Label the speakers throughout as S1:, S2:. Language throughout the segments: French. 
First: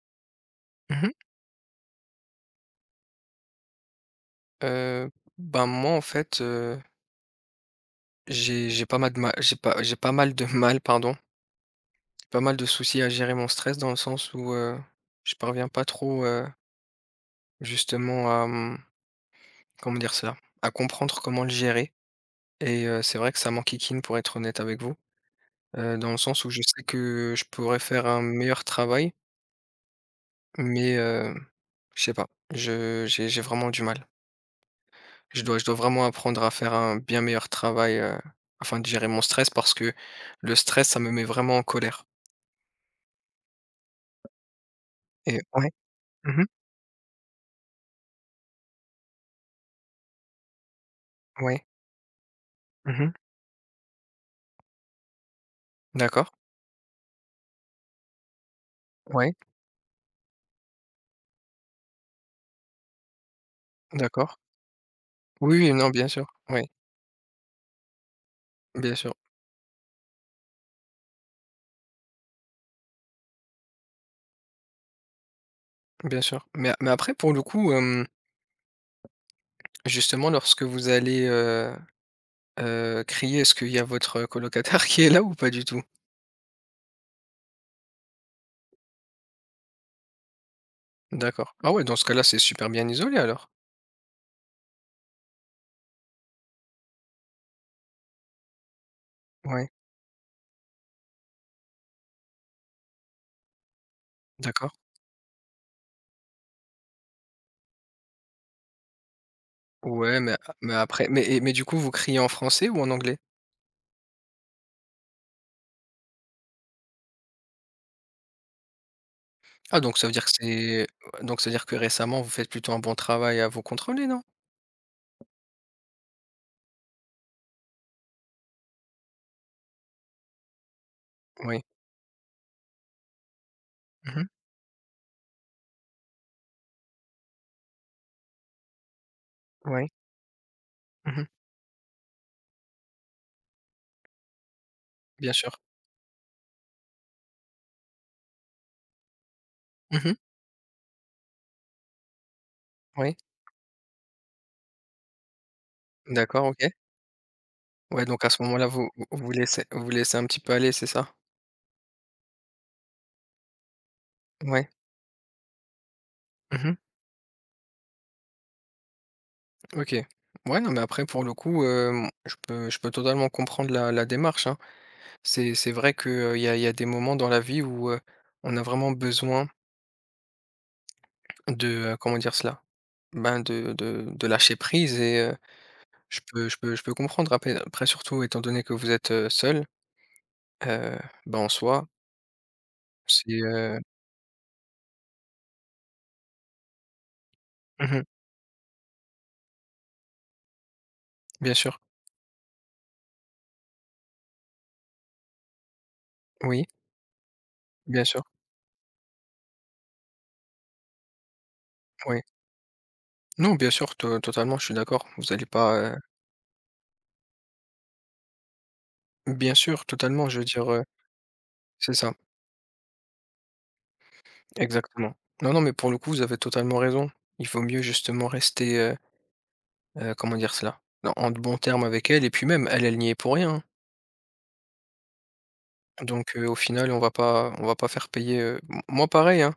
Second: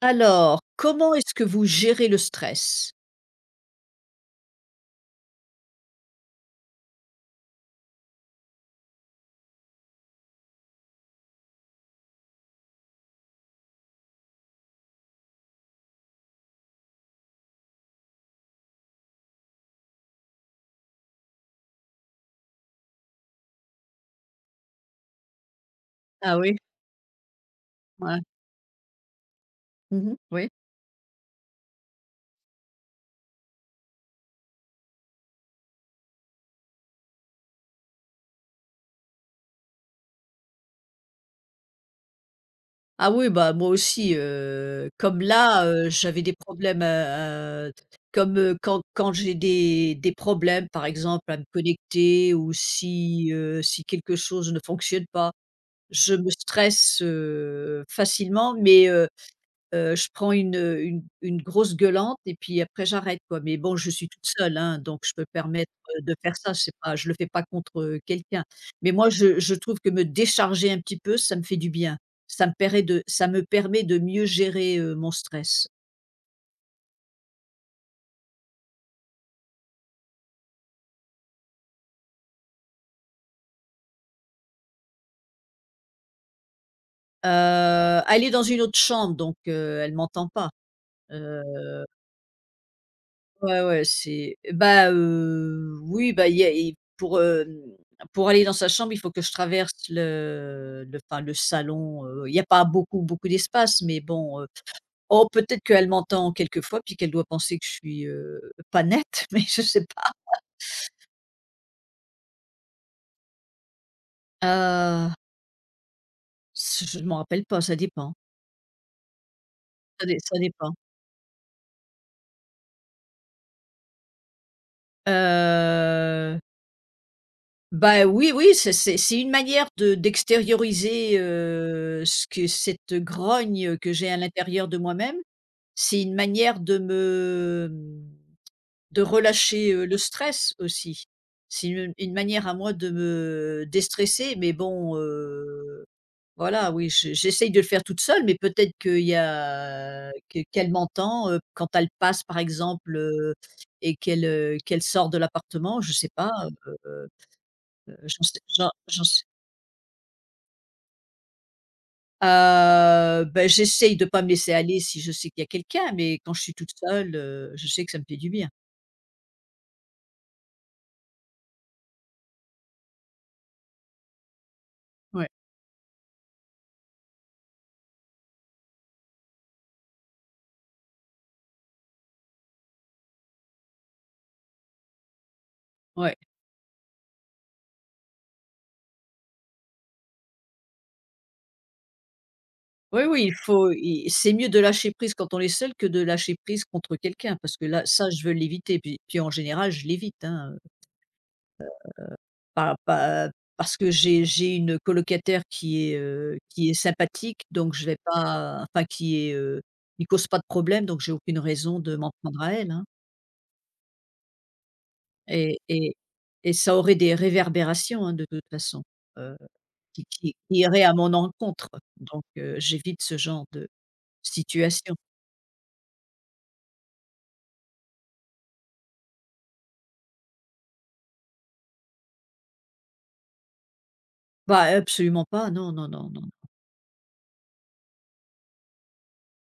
S1: Alors,
S2: Mmh mh.
S1: comment est-ce que vous gérez le stress?
S2: Ben, moi, en fait, j'ai pas mal de mal, j'ai pas mal de mal, pardon, pas mal de soucis à gérer mon stress, dans le sens où, je parviens pas trop, justement à, comment dire cela? À comprendre comment le gérer. Et c'est vrai que ça m'enquiquine, pour être honnête avec vous, dans le
S1: Ah
S2: sens où
S1: oui,
S2: je sais que je pourrais faire un
S1: ouais.
S2: meilleur travail.
S1: Mmh. Oui.
S2: Mais je sais pas, je j'ai vraiment du mal. Je dois vraiment apprendre à faire un bien meilleur travail, afin de gérer mon stress, parce que le stress, ça me met vraiment en colère.
S1: Ah oui, bah, moi aussi, comme
S2: Et
S1: là,
S2: ouais.
S1: j'avais des
S2: Mmh.
S1: problèmes, comme, quand j'ai des problèmes, par exemple, à me
S2: Ouais.
S1: connecter ou
S2: Mmh.
S1: si, si quelque chose ne fonctionne pas, je
S2: D'accord.
S1: me stresse, facilement. Mais
S2: Ouais.
S1: Je prends une grosse gueulante et puis après j'arrête quoi. Mais bon, je suis toute
S2: D'accord.
S1: seule, hein, donc je peux me
S2: Oui,
S1: permettre,
S2: oui, non, bien
S1: de
S2: sûr.
S1: faire ça.
S2: Ouais,
S1: C'est pas, je le fais pas contre, quelqu'un. Mais
S2: bien
S1: moi,
S2: sûr,
S1: je trouve que me décharger un petit peu, ça me fait du bien. Ça me permet de mieux gérer, mon stress.
S2: bien sûr. Mais après, pour le coup, justement, lorsque vous allez, crier, est-ce qu'il y a votre colocataire qui est là, ou pas du tout?
S1: Elle est dans une autre chambre donc, elle m'entend pas, heu
S2: D'accord. Ah ouais, dans ce cas-là, c'est super bien isolé, alors?
S1: Ouais, ouais, c'est bah, oui, bah, il y a, pour aller dans sa chambre, il faut que je
S2: Ouais,
S1: traverse le enfin, le salon, il y a pas beaucoup d'espace, mais bon,
S2: d'accord.
S1: oh, peut-être qu'elle m'entend quelquefois, puis qu'elle doit penser que je suis, pas nette, mais je sais pas.
S2: Ouais, mais après, du coup, vous criez en français ou en anglais?
S1: Heu, ce je ne m'en rappelle pas, ça dépend,
S2: Ah, donc ça veut dire que
S1: ça
S2: c'est...
S1: dépend.
S2: Ouais, donc ça veut dire que récemment, vous faites plutôt un bon travail à vous contrôler, non?
S1: Heu, bah, oui, oui, c'est c'est une manière de d'extérioriser,
S2: Oui.
S1: ce que cette grogne que j'ai à
S2: Mmh.
S1: l'intérieur de moi-même. C'est une manière de me de relâcher,
S2: Oui.
S1: le stress aussi.
S2: Mmh.
S1: C'est une manière à moi de me déstresser, mais bon,
S2: Bien sûr.
S1: voilà, oui, je j'essaye de le faire toute seule, mais peut-être qu'il y a
S2: Mmh.
S1: que qu'elle m'entend, quand elle passe par exemple,
S2: Oui.
S1: et qu'elle, qu'elle sort de l'appartement, je sais pas,
S2: D'accord, OK.
S1: heu heu
S2: Ouais, donc à ce moment-là, vous
S1: j'en
S2: vous
S1: sais
S2: vous laissez un petit peu aller, c'est ça?
S1: Bah, j'essaye de pas me laisser
S2: Ouais.
S1: aller si je sais qu'il y a quelqu'un, mais quand je suis toute
S2: Mmh.
S1: seule, je sais que ça me fait du bien.
S2: OK. Ouais, non, mais après, pour le coup, je peux totalement comprendre la démarche, hein.
S1: Ouais,
S2: C'est vrai que, il y a des moments dans la vie où, on a vraiment besoin de, comment dire cela? Ben, de lâcher prise. Et
S1: ouais.
S2: je peux comprendre, après, surtout étant donné que vous êtes, seul, heu, bah, en soi,
S1: Oui, oui,
S2: c'est,
S1: il faut i c'est mieux de lâcher prise quand on est seul que de lâcher prise contre quelqu'un parce que là,
S2: mmh
S1: ça, je veux l'éviter. Puis en général, je l'évite, hein,
S2: bien sûr.
S1: pas pas parce que j'ai une colocataire
S2: Oui,
S1: qui est sympathique, donc je vais
S2: bien sûr,
S1: pas qui est, qui cause pas de problème, donc j'ai aucune raison de m'en
S2: oui.
S1: prendre à elle, hein.
S2: Non, bien sûr, to totalement, je suis d'accord. Vous allez
S1: et
S2: pas,
S1: et et ça aurait des réverbérations, hein, de toute façon, heu,
S2: bien sûr,
S1: qui
S2: totalement,
S1: qui
S2: je veux dire,
S1: iraient à mon encontre,
S2: c'est ça,
S1: donc j'évite ce genre de situation.
S2: exactement. Non, non, mais pour le coup, vous avez totalement raison. Il vaut mieux justement rester, comment dire cela? En de bons termes avec elle, et puis même, elle, elle n'y est pour rien, hein.
S1: Bah, absolument pas, non, non, non, non.
S2: Donc au final, on va pas faire payer, m moi pareil, hein.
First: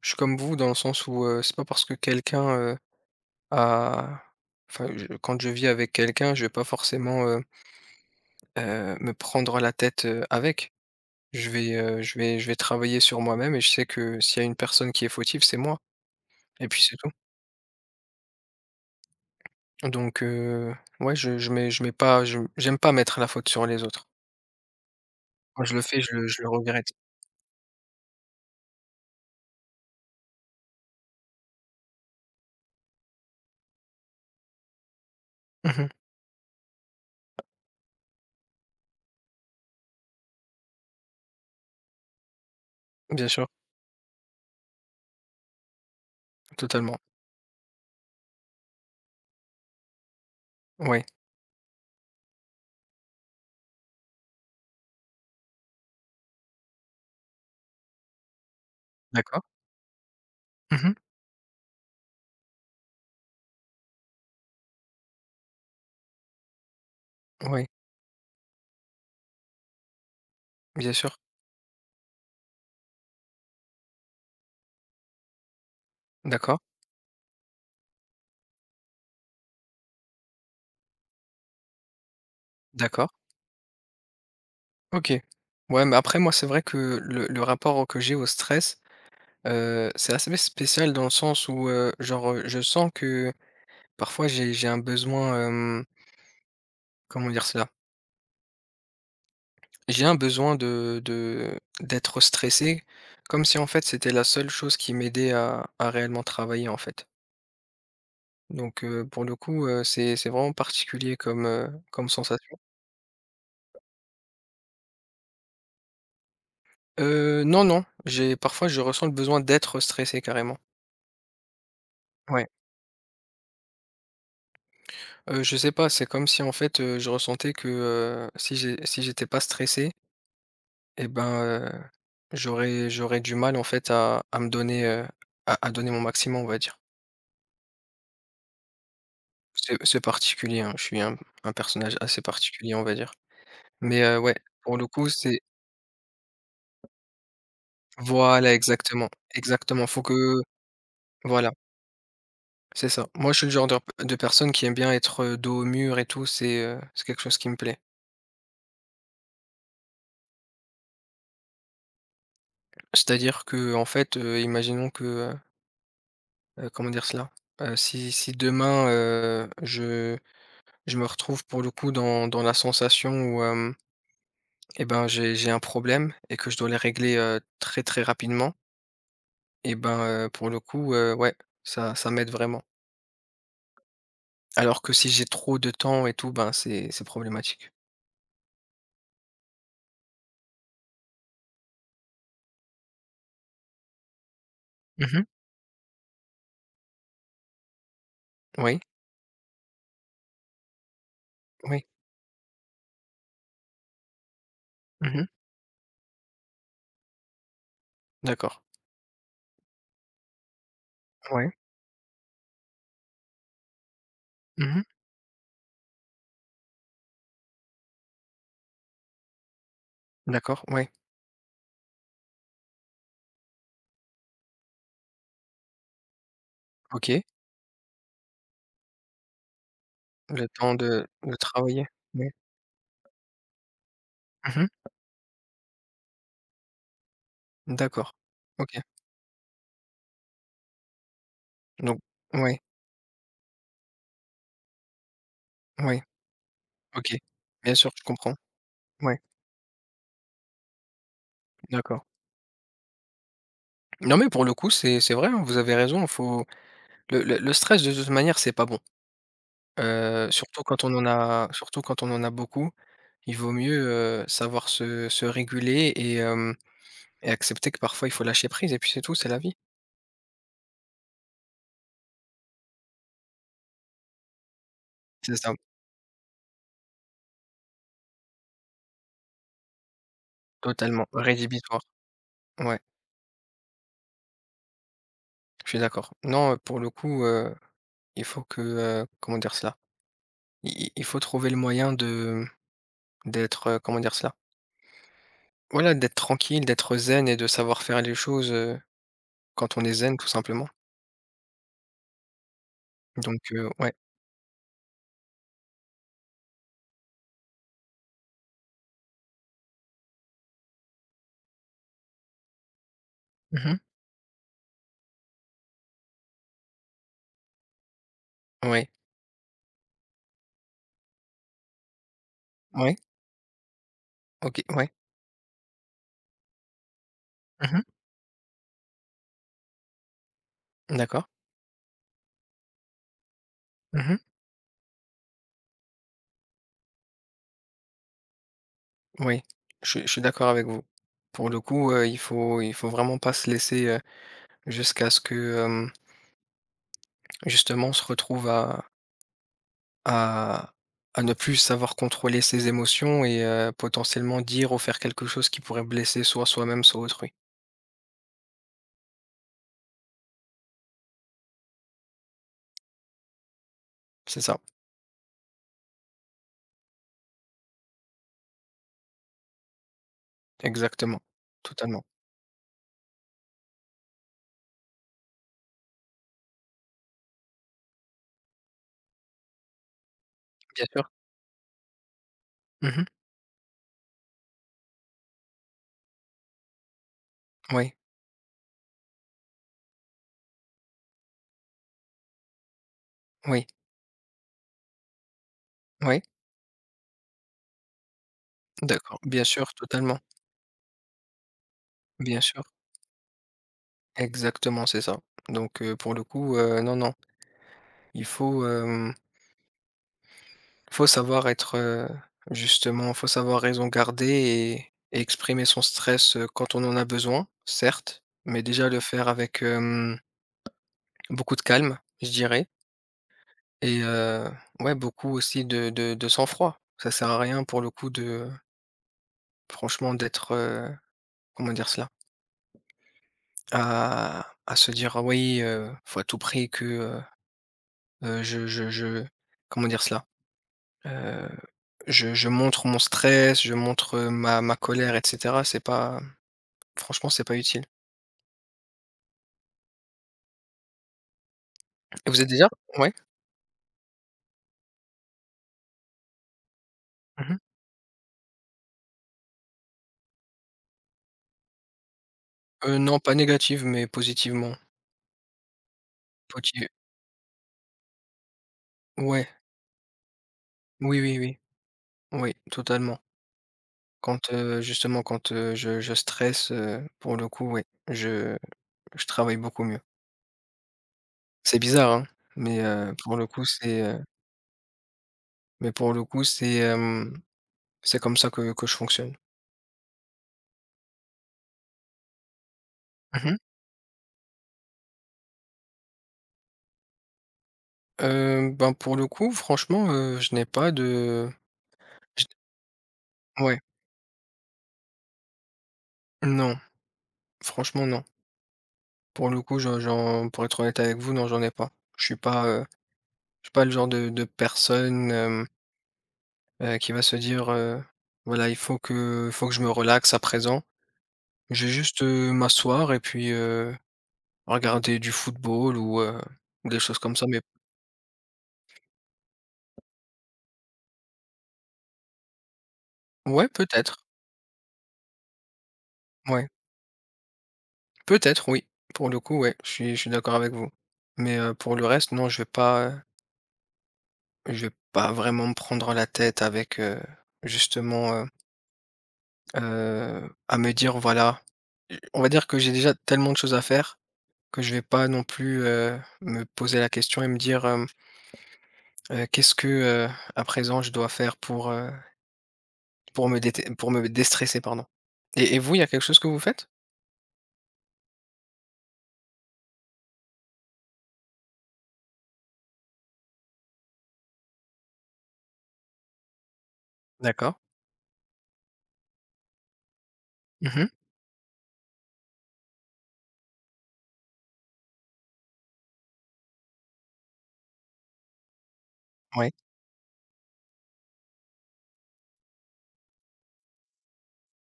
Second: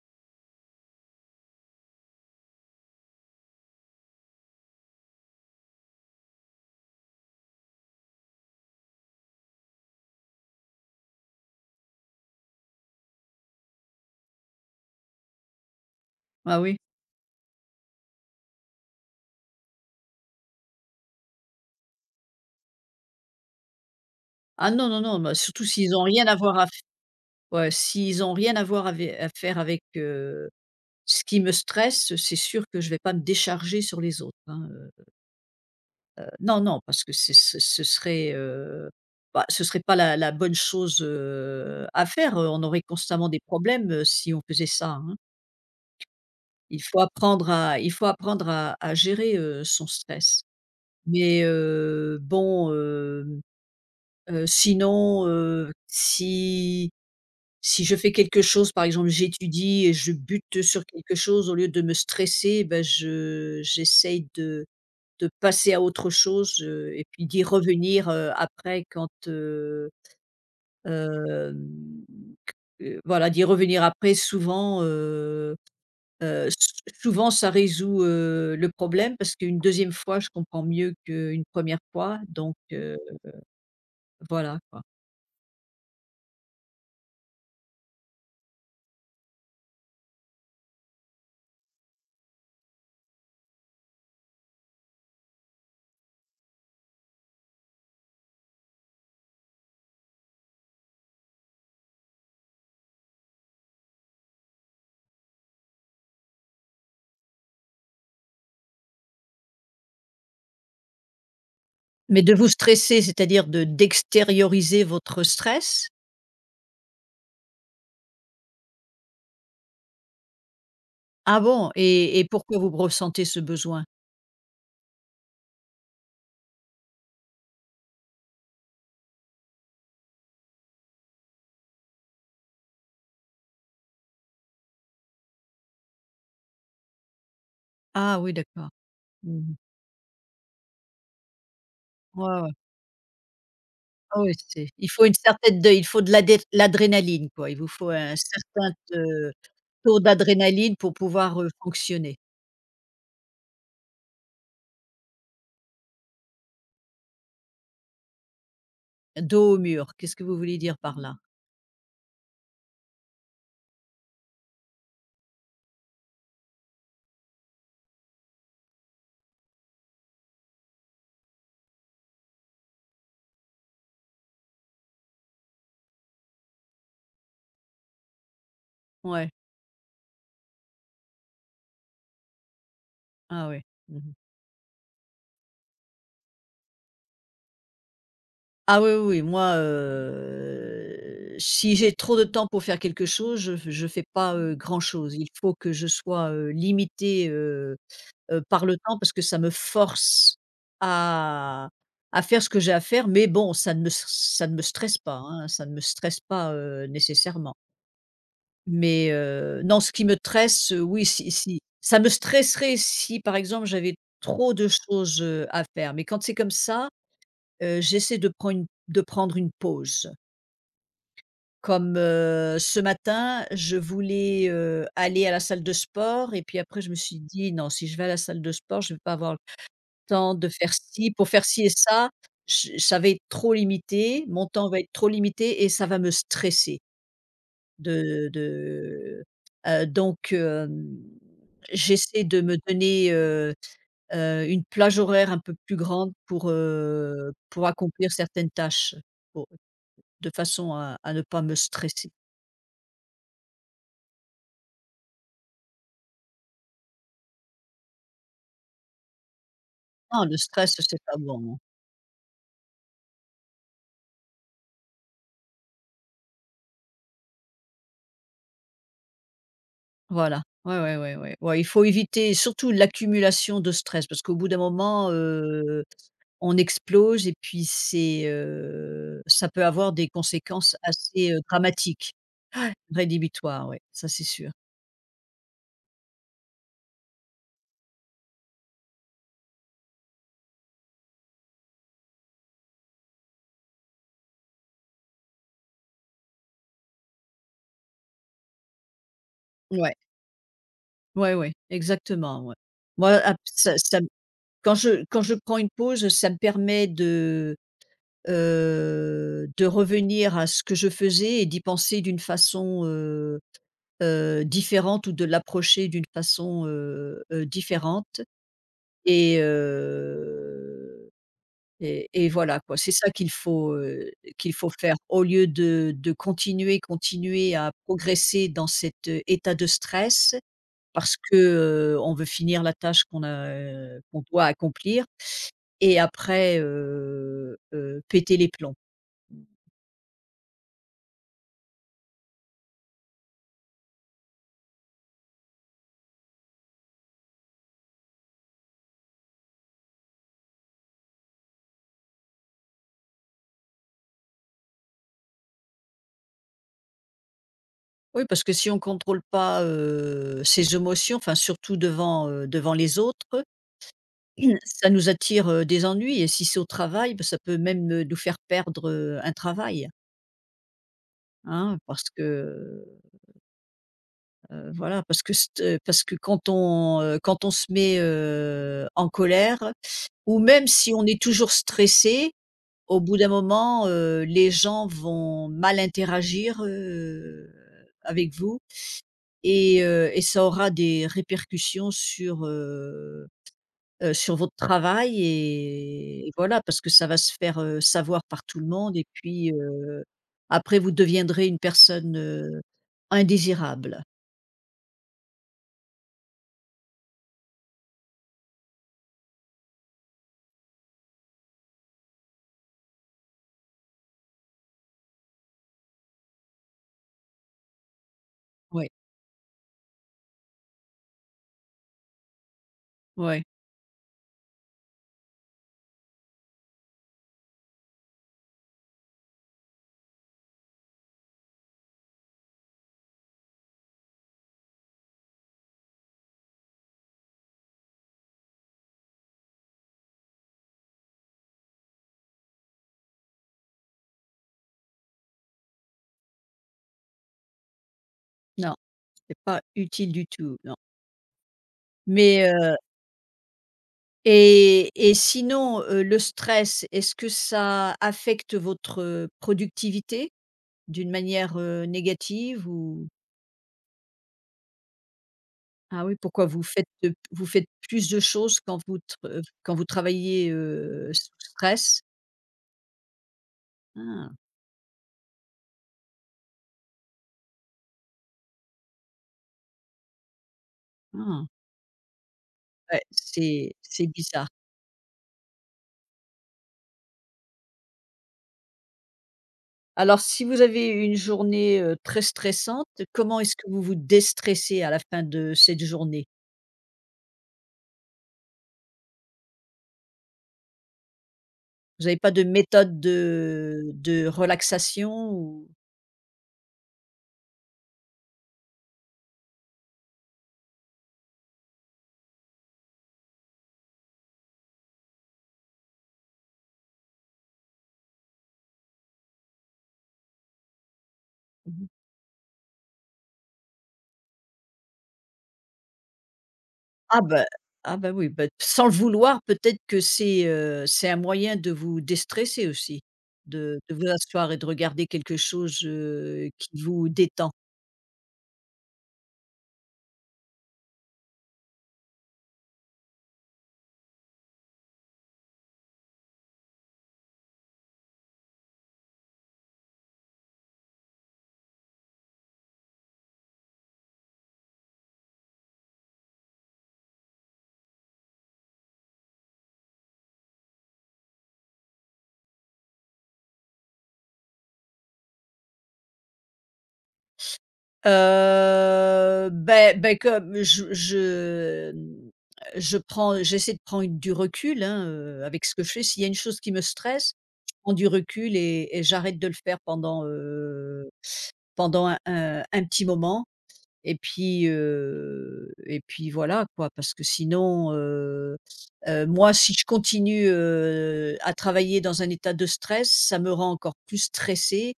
S2: Je suis comme vous dans le sens où, c'est pas parce que quelqu'un, à enfin, je quand je vis avec quelqu'un, je vais pas forcément, me prendre la tête, avec. Je vais travailler sur moi-même, et je sais que s'il y a une personne qui est fautive, c'est moi,
S1: Ah
S2: et
S1: oui.
S2: puis c'est tout. Donc ouais, je mets, je mets pas, je j'aime pas mettre la faute sur les autres.
S1: Ah non, non, non, bah,
S2: Quand
S1: surtout
S2: je le
S1: s'ils
S2: fais,
S1: ont
S2: je
S1: rien
S2: le
S1: à
S2: je le
S1: voir à f
S2: regrette.
S1: ouais, s'ils ont rien à voir ave à faire avec, ce qui me stresse, c'est sûr que je vais pas me décharger sur les autres, hein,
S2: Mmh.
S1: bah, non, non, parce que ce serait, bah, ce serait pas la bonne chose, à faire, on aurait
S2: Bien
S1: constamment des
S2: sûr,
S1: problèmes, si on faisait ça, hein.
S2: totalement.
S1: Il faut apprendre à gérer, son stress.
S2: Oui,
S1: Mais, bon, sinon, si je fais quelque chose, par exemple,
S2: d'accord.
S1: j'étudie et je bute sur
S2: Mmh.
S1: quelque chose, au lieu de me stresser, ben je j'essaye de passer à autre chose, et puis d'y
S2: Oui,
S1: revenir, après quand,
S2: bien sûr.
S1: hem, voilà, d'y revenir après souvent, s
S2: D'accord,
S1: souvent ça résout, le problème parce qu'une deuxième fois, je comprends mieux qu'une première fois donc
S2: d'accord.
S1: voilà, quoi.
S2: OK. Ouais, mais après moi, c'est vrai que le rapport que j'ai au stress... c'est assez spécial dans le sens où, genre, je sens que parfois j'ai un besoin, comment dire cela? J'ai un besoin de d'être stressé, comme si en fait c'était la seule chose qui m'aidait à réellement travailler, en fait. Donc, pour le coup, c'est vraiment particulier, comme
S1: Mais de vous
S2: sensation.
S1: stresser, c'est-à-dire de d'extérioriser votre stress?
S2: Non, non, j'ai parfois je ressens le besoin d'être stressé, carrément.
S1: Ah bon? Et
S2: Ouais,
S1: pourquoi vous ressentez ce besoin?
S2: je sais pas, c'est comme si en fait, je ressentais que, si j'étais pas stressé. Et ben, j'aurais du mal, en fait, à me donner, à donner mon maximum, on va dire.
S1: Ah oui, d'accord. Mmh.
S2: C'est particulier, hein, je suis un personnage assez
S1: Ouais, ouais.
S2: particulier, on va dire. Mais,
S1: Ah oui,
S2: ouais,
S1: c'est
S2: pour le coup, c'est...
S1: il faut de l'adrénaline, quoi. Il vous faut un
S2: Voilà,
S1: certain
S2: exactement,
S1: te
S2: exactement,
S1: taux
S2: faut que...
S1: d'adrénaline pour pouvoir,
S2: Voilà,
S1: fonctionner.
S2: c'est ça. Moi, je suis le genre de personne qui aime bien être, dos au mur et tout, c'est, quelque chose qui me plaît.
S1: Dos au mur, qu'est-ce que vous voulez dire par là?
S2: C'est-à-dire que, en fait, imaginons que, heu comment dire cela? Si demain, je me retrouve, pour le coup, dans la sensation où... Et ben, j'ai un problème et que je dois les régler, très, très rapidement.
S1: Ouais.
S2: Et ben, pour le coup, ouais, ça m'aide vraiment.
S1: Ah oui. Mmh.
S2: Alors que si j'ai trop de temps et tout, ben, c'est problématique.
S1: Ah oui, oui, oui, moi, si j'ai trop de temps pour faire quelque chose, je fais pas, grand
S2: Mmh
S1: chose.
S2: mh.
S1: Il faut que je sois limité, par le
S2: Oui,
S1: temps parce que ça me force à
S2: oui.
S1: à faire ce que j'ai à faire, mais bon, ça ne me stresse pas,
S2: Mmh.
S1: hein, ça ne me stresse pas, nécessairement.
S2: D'accord.
S1: Mais non, ce qui me stresse oui,
S2: Ouais.
S1: si ça me stresserait si, par exemple, j'avais trop de
S2: Mmh.
S1: choses, à faire. Mais quand c'est comme ça, j'essaie de prendre une pause.
S2: D'accord, ouais.
S1: Comme, ce matin, je voulais, aller à la salle de sport et puis après je me suis
S2: OK.
S1: dit: «Non, si je vais à la salle de sport, je ne vais pas avoir temps
S2: Le
S1: de faire
S2: temps de
S1: ci, pour
S2: de
S1: faire ci et
S2: travailler.
S1: ça,
S2: Ouais.
S1: j ça va être trop limité, mon
S2: Mmh.
S1: temps va être trop limité et ça va me stresser
S2: D'accord. OK.
S1: de donc
S2: Donc
S1: j'essaie de me
S2: ouais,
S1: donner, une plage horaire un peu plus
S2: ouais,
S1: grande
S2: OK.
S1: pour
S2: Bien sûr, je
S1: accomplir
S2: comprends.
S1: certaines tâches,
S2: Ouais,
S1: pour de façon à ne pas me
S2: d'accord.
S1: stresser.
S2: Non, mais pour le coup, c'est vrai, hein, vous avez raison. Faut... Le stress, de toute manière, c'est pas bon.
S1: Non, le
S2: Surtout
S1: stress,
S2: quand on
S1: c'est
S2: en
S1: pas
S2: a,
S1: bon, hein.
S2: beaucoup, il vaut mieux, savoir se réguler, et accepter que parfois il faut lâcher prise et puis c'est tout, c'est la vie.
S1: Voilà. Ouais, ouais, ouais, ouais. Ouais, il faut éviter surtout l'accumulation de stress parce qu'au bout d'un moment,
S2: C'est ça,
S1: on explose et puis c'est, ça peut avoir des conséquences
S2: totalement,
S1: assez,
S2: rédhibitoire.
S1: dramatiques,
S2: Ouais,
S1: rédhibitoires, ouais, ça c'est sûr.
S2: je suis d'accord. Non, pour le coup, il faut que, comment dire cela? I il faut trouver le moyen de d'être, comment dire cela? Voilà, d'être tranquille, d'être zen et de savoir faire les choses, quand on est
S1: Ouais,
S2: zen, tout simplement.
S1: ouais, ouais, exactement, ouais. Moi, ap
S2: Donc
S1: ça
S2: ouais.
S1: ça me quand je prends une pause, ça me permet de revenir à ce que je faisais et d'y penser d'une façon,
S2: Mmh.
S1: différente ou de l'approcher d'une façon, différente
S2: Ouais.
S1: et heu et voilà quoi, c'est
S2: Ouais.
S1: ça qu'il
S2: OK,
S1: faut
S2: ouais.
S1: faire au lieu de continuer à
S2: Mmh.
S1: progresser dans cet, état de stress parce
S2: D'accord.
S1: que, on veut finir la tâche qu'on a,
S2: Mmh.
S1: qu'on doit accomplir et après, péter les plombs.
S2: Oui, je suis d'accord avec vous. Pour le coup, il faut vraiment pas se laisser, jusqu'à ce que, justement, on se retrouve à à ne plus savoir contrôler ses émotions et potentiellement dire ou faire quelque chose qui pourrait blesser soit soi-même, soit autrui.
S1: Oui, parce que si on contrôle pas, ses émotions, enfin surtout devant, devant les autres,
S2: C'est ça,
S1: ça nous attire, des ennuis et si c'est au travail, bah, ça peut même, nous faire perdre, un travail,
S2: exactement,
S1: hein,
S2: totalement.
S1: parce que voilà, parce que st parce que quand on, quand on se met, en colère ou même
S2: Bien
S1: si on
S2: sûr.
S1: est toujours stressé, au
S2: Mmh.
S1: bout d'un moment, les gens vont mal interagir,
S2: Oui,
S1: avec vous et ça aura des répercussions sur,
S2: oui,
S1: sur votre travail
S2: oui,
S1: et voilà, parce que ça va se faire, savoir par tout le monde et
S2: d'accord. Bien
S1: puis,
S2: sûr, totalement,
S1: après vous deviendrez une personne,
S2: bien sûr.
S1: indésirable.
S2: Exactement, c'est ça. Donc pour le coup, non, non, il faut, hem faut savoir être, justement, faut savoir raison garder et exprimer son stress, quand on en a besoin, certes, mais déjà
S1: Ouais,
S2: le faire avec, beaucoup de calme, je dirais.
S1: ouais.
S2: Et ouais, beaucoup aussi de sang-froid. Ça sert à rien, pour le coup, de franchement d'être, comment dire cela? À se dire: «Ah oui, faut à tout prix que, je» comment dire cela? Heu, je montre mon stress, je montre, ma colère, et cetera, c'est pas... Franchement, c'est pas utile.
S1: Non. C'est pas utile du tout, non.
S2: Et vous êtes
S1: Mais,
S2: déjà... ouais.
S1: et sinon, le stress, est-ce que
S2: Mmh mh.
S1: ça affecte votre productivité d'une manière, négative ou
S2: Non, pas négative, mais positivement.
S1: ah oui, pourquoi
S2: Poti
S1: vous faites plus de choses
S2: ouais,
S1: quand vous travaillez,
S2: oui,
S1: sous
S2: oui, oui,
S1: stress?
S2: oui, totalement.
S1: Ah,
S2: Quand, justement, quand, je stresse, pour le coup, oui, je je travaille beaucoup mieux.
S1: ah,
S2: C'est bizarre, hein, mais,
S1: ouais,
S2: pour le coup, c'est,
S1: c'est bizarre.
S2: mais pour le coup, c'est, c'est comme ça que je fonctionne.
S1: Alors si vous avez une journée, très stressante, comment
S2: Mmh mh.
S1: est-ce que vous vous déstressez à la fin de cette journée?
S2: Ben, pour le coup, franchement, je n'ai pas de...
S1: Vous avez pas de
S2: je
S1: méthode
S2: ouais,
S1: de relaxation ou?
S2: non, franchement, non. Pour le coup, je j'en... pour être honnête avec vous, non, j'en ai pas. Je suis pas, heu, je suis pas le genre de personne, qui va se dire, «Voilà, il faut que je me relaxe à présent». Je
S1: Mmh.
S2: vais juste, m'asseoir et puis, regarder du football ou, des choses
S1: Ah
S2: comme
S1: bah,
S2: ça, mais
S1: ah bah oui, bah, sans le vouloir, peut-être que c'est un moyen de vous déstresser aussi,
S2: ouais,
S1: de vous
S2: peut-être,
S1: asseoir et de regarder quelque chose,
S2: ouais,
S1: qui vous détend.
S2: peut-être, oui. Pour le coup, ouais, je suis d'accord avec vous, mais, pour le reste, non, je vais pas vraiment me prendre la tête avec, justement, à me dire voilà, on va dire que j'ai déjà tellement de choses à faire que je vais pas non plus, me poser la question et me dire, «Qu'est-ce que, à présent, je dois faire pour me déte pour me déstresser?» Pardon. Et vous, il y a quelque chose que vous faites?
S1: Comme je, mmh, je prends j'essaie de prendre du recul, hein, avec ce que je fais. S'il y a une chose qui me stresse, je
S2: D'accord.
S1: prends du recul et j'arrête de le faire pendant,
S2: Mmh.
S1: pendant un un petit moment et puis voilà quoi. Parce que sinon, moi
S2: Ouais.
S1: si je continue, à travailler dans un état de stress, ça me rend encore plus stressée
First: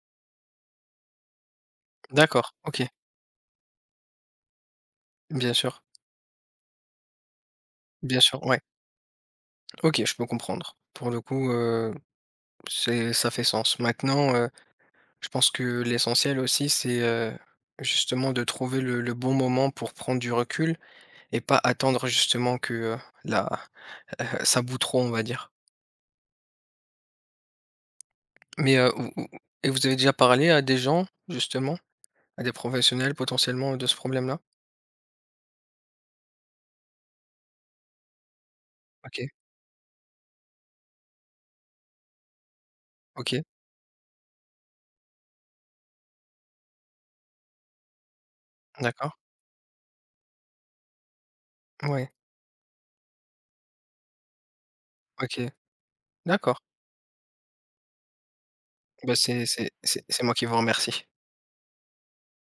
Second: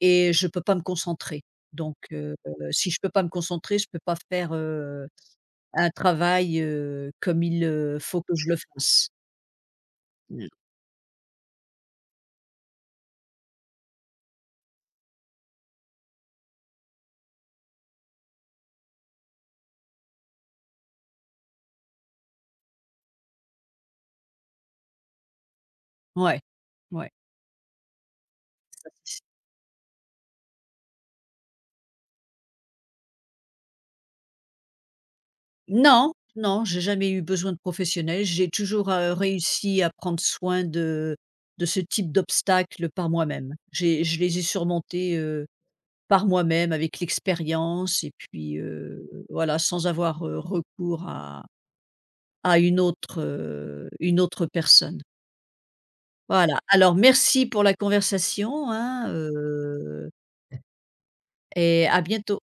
S1: et je ne peux pas me concentrer. Donc,
S2: D'accord, OK.
S1: si je ne peux pas me concentrer, je ne peux pas faire,
S2: Bien sûr,
S1: un travail, comme
S2: bien
S1: faut que
S2: sûr,
S1: je le
S2: ouais.
S1: fasse.
S2: OK, je peux
S1: Mmh.
S2: comprendre. Pour le coup, c'est ça fait sens. Maintenant, je pense que l'essentiel aussi, c'est, justement, de trouver le bon moment pour prendre du recul et pas attendre justement que, la ça bout trop, on va dire.
S1: Ouais, ouais.
S2: Mais, vous vous et vous avez déjà parlé à des gens, justement, à des professionnels, potentiellement, de ce problème-là?
S1: Non, non, j'ai jamais eu besoin de professionnel. J'ai toujours,
S2: OK,
S1: réussi à prendre soin de ce type d'obstacles par
S2: OK,
S1: moi-même. J'ai je les ai surmontés, par moi-même avec l'expérience et puis,
S2: d'accord.
S1: voilà, sans avoir, recours à
S2: Ouais,
S1: une autre personne.
S2: OK,
S1: Voilà,
S2: d'accord.
S1: alors merci pour la conversation, hein,
S2: Bah, c'est c'est c'est c'est moi qui vous remercie.
S1: et à bientôt.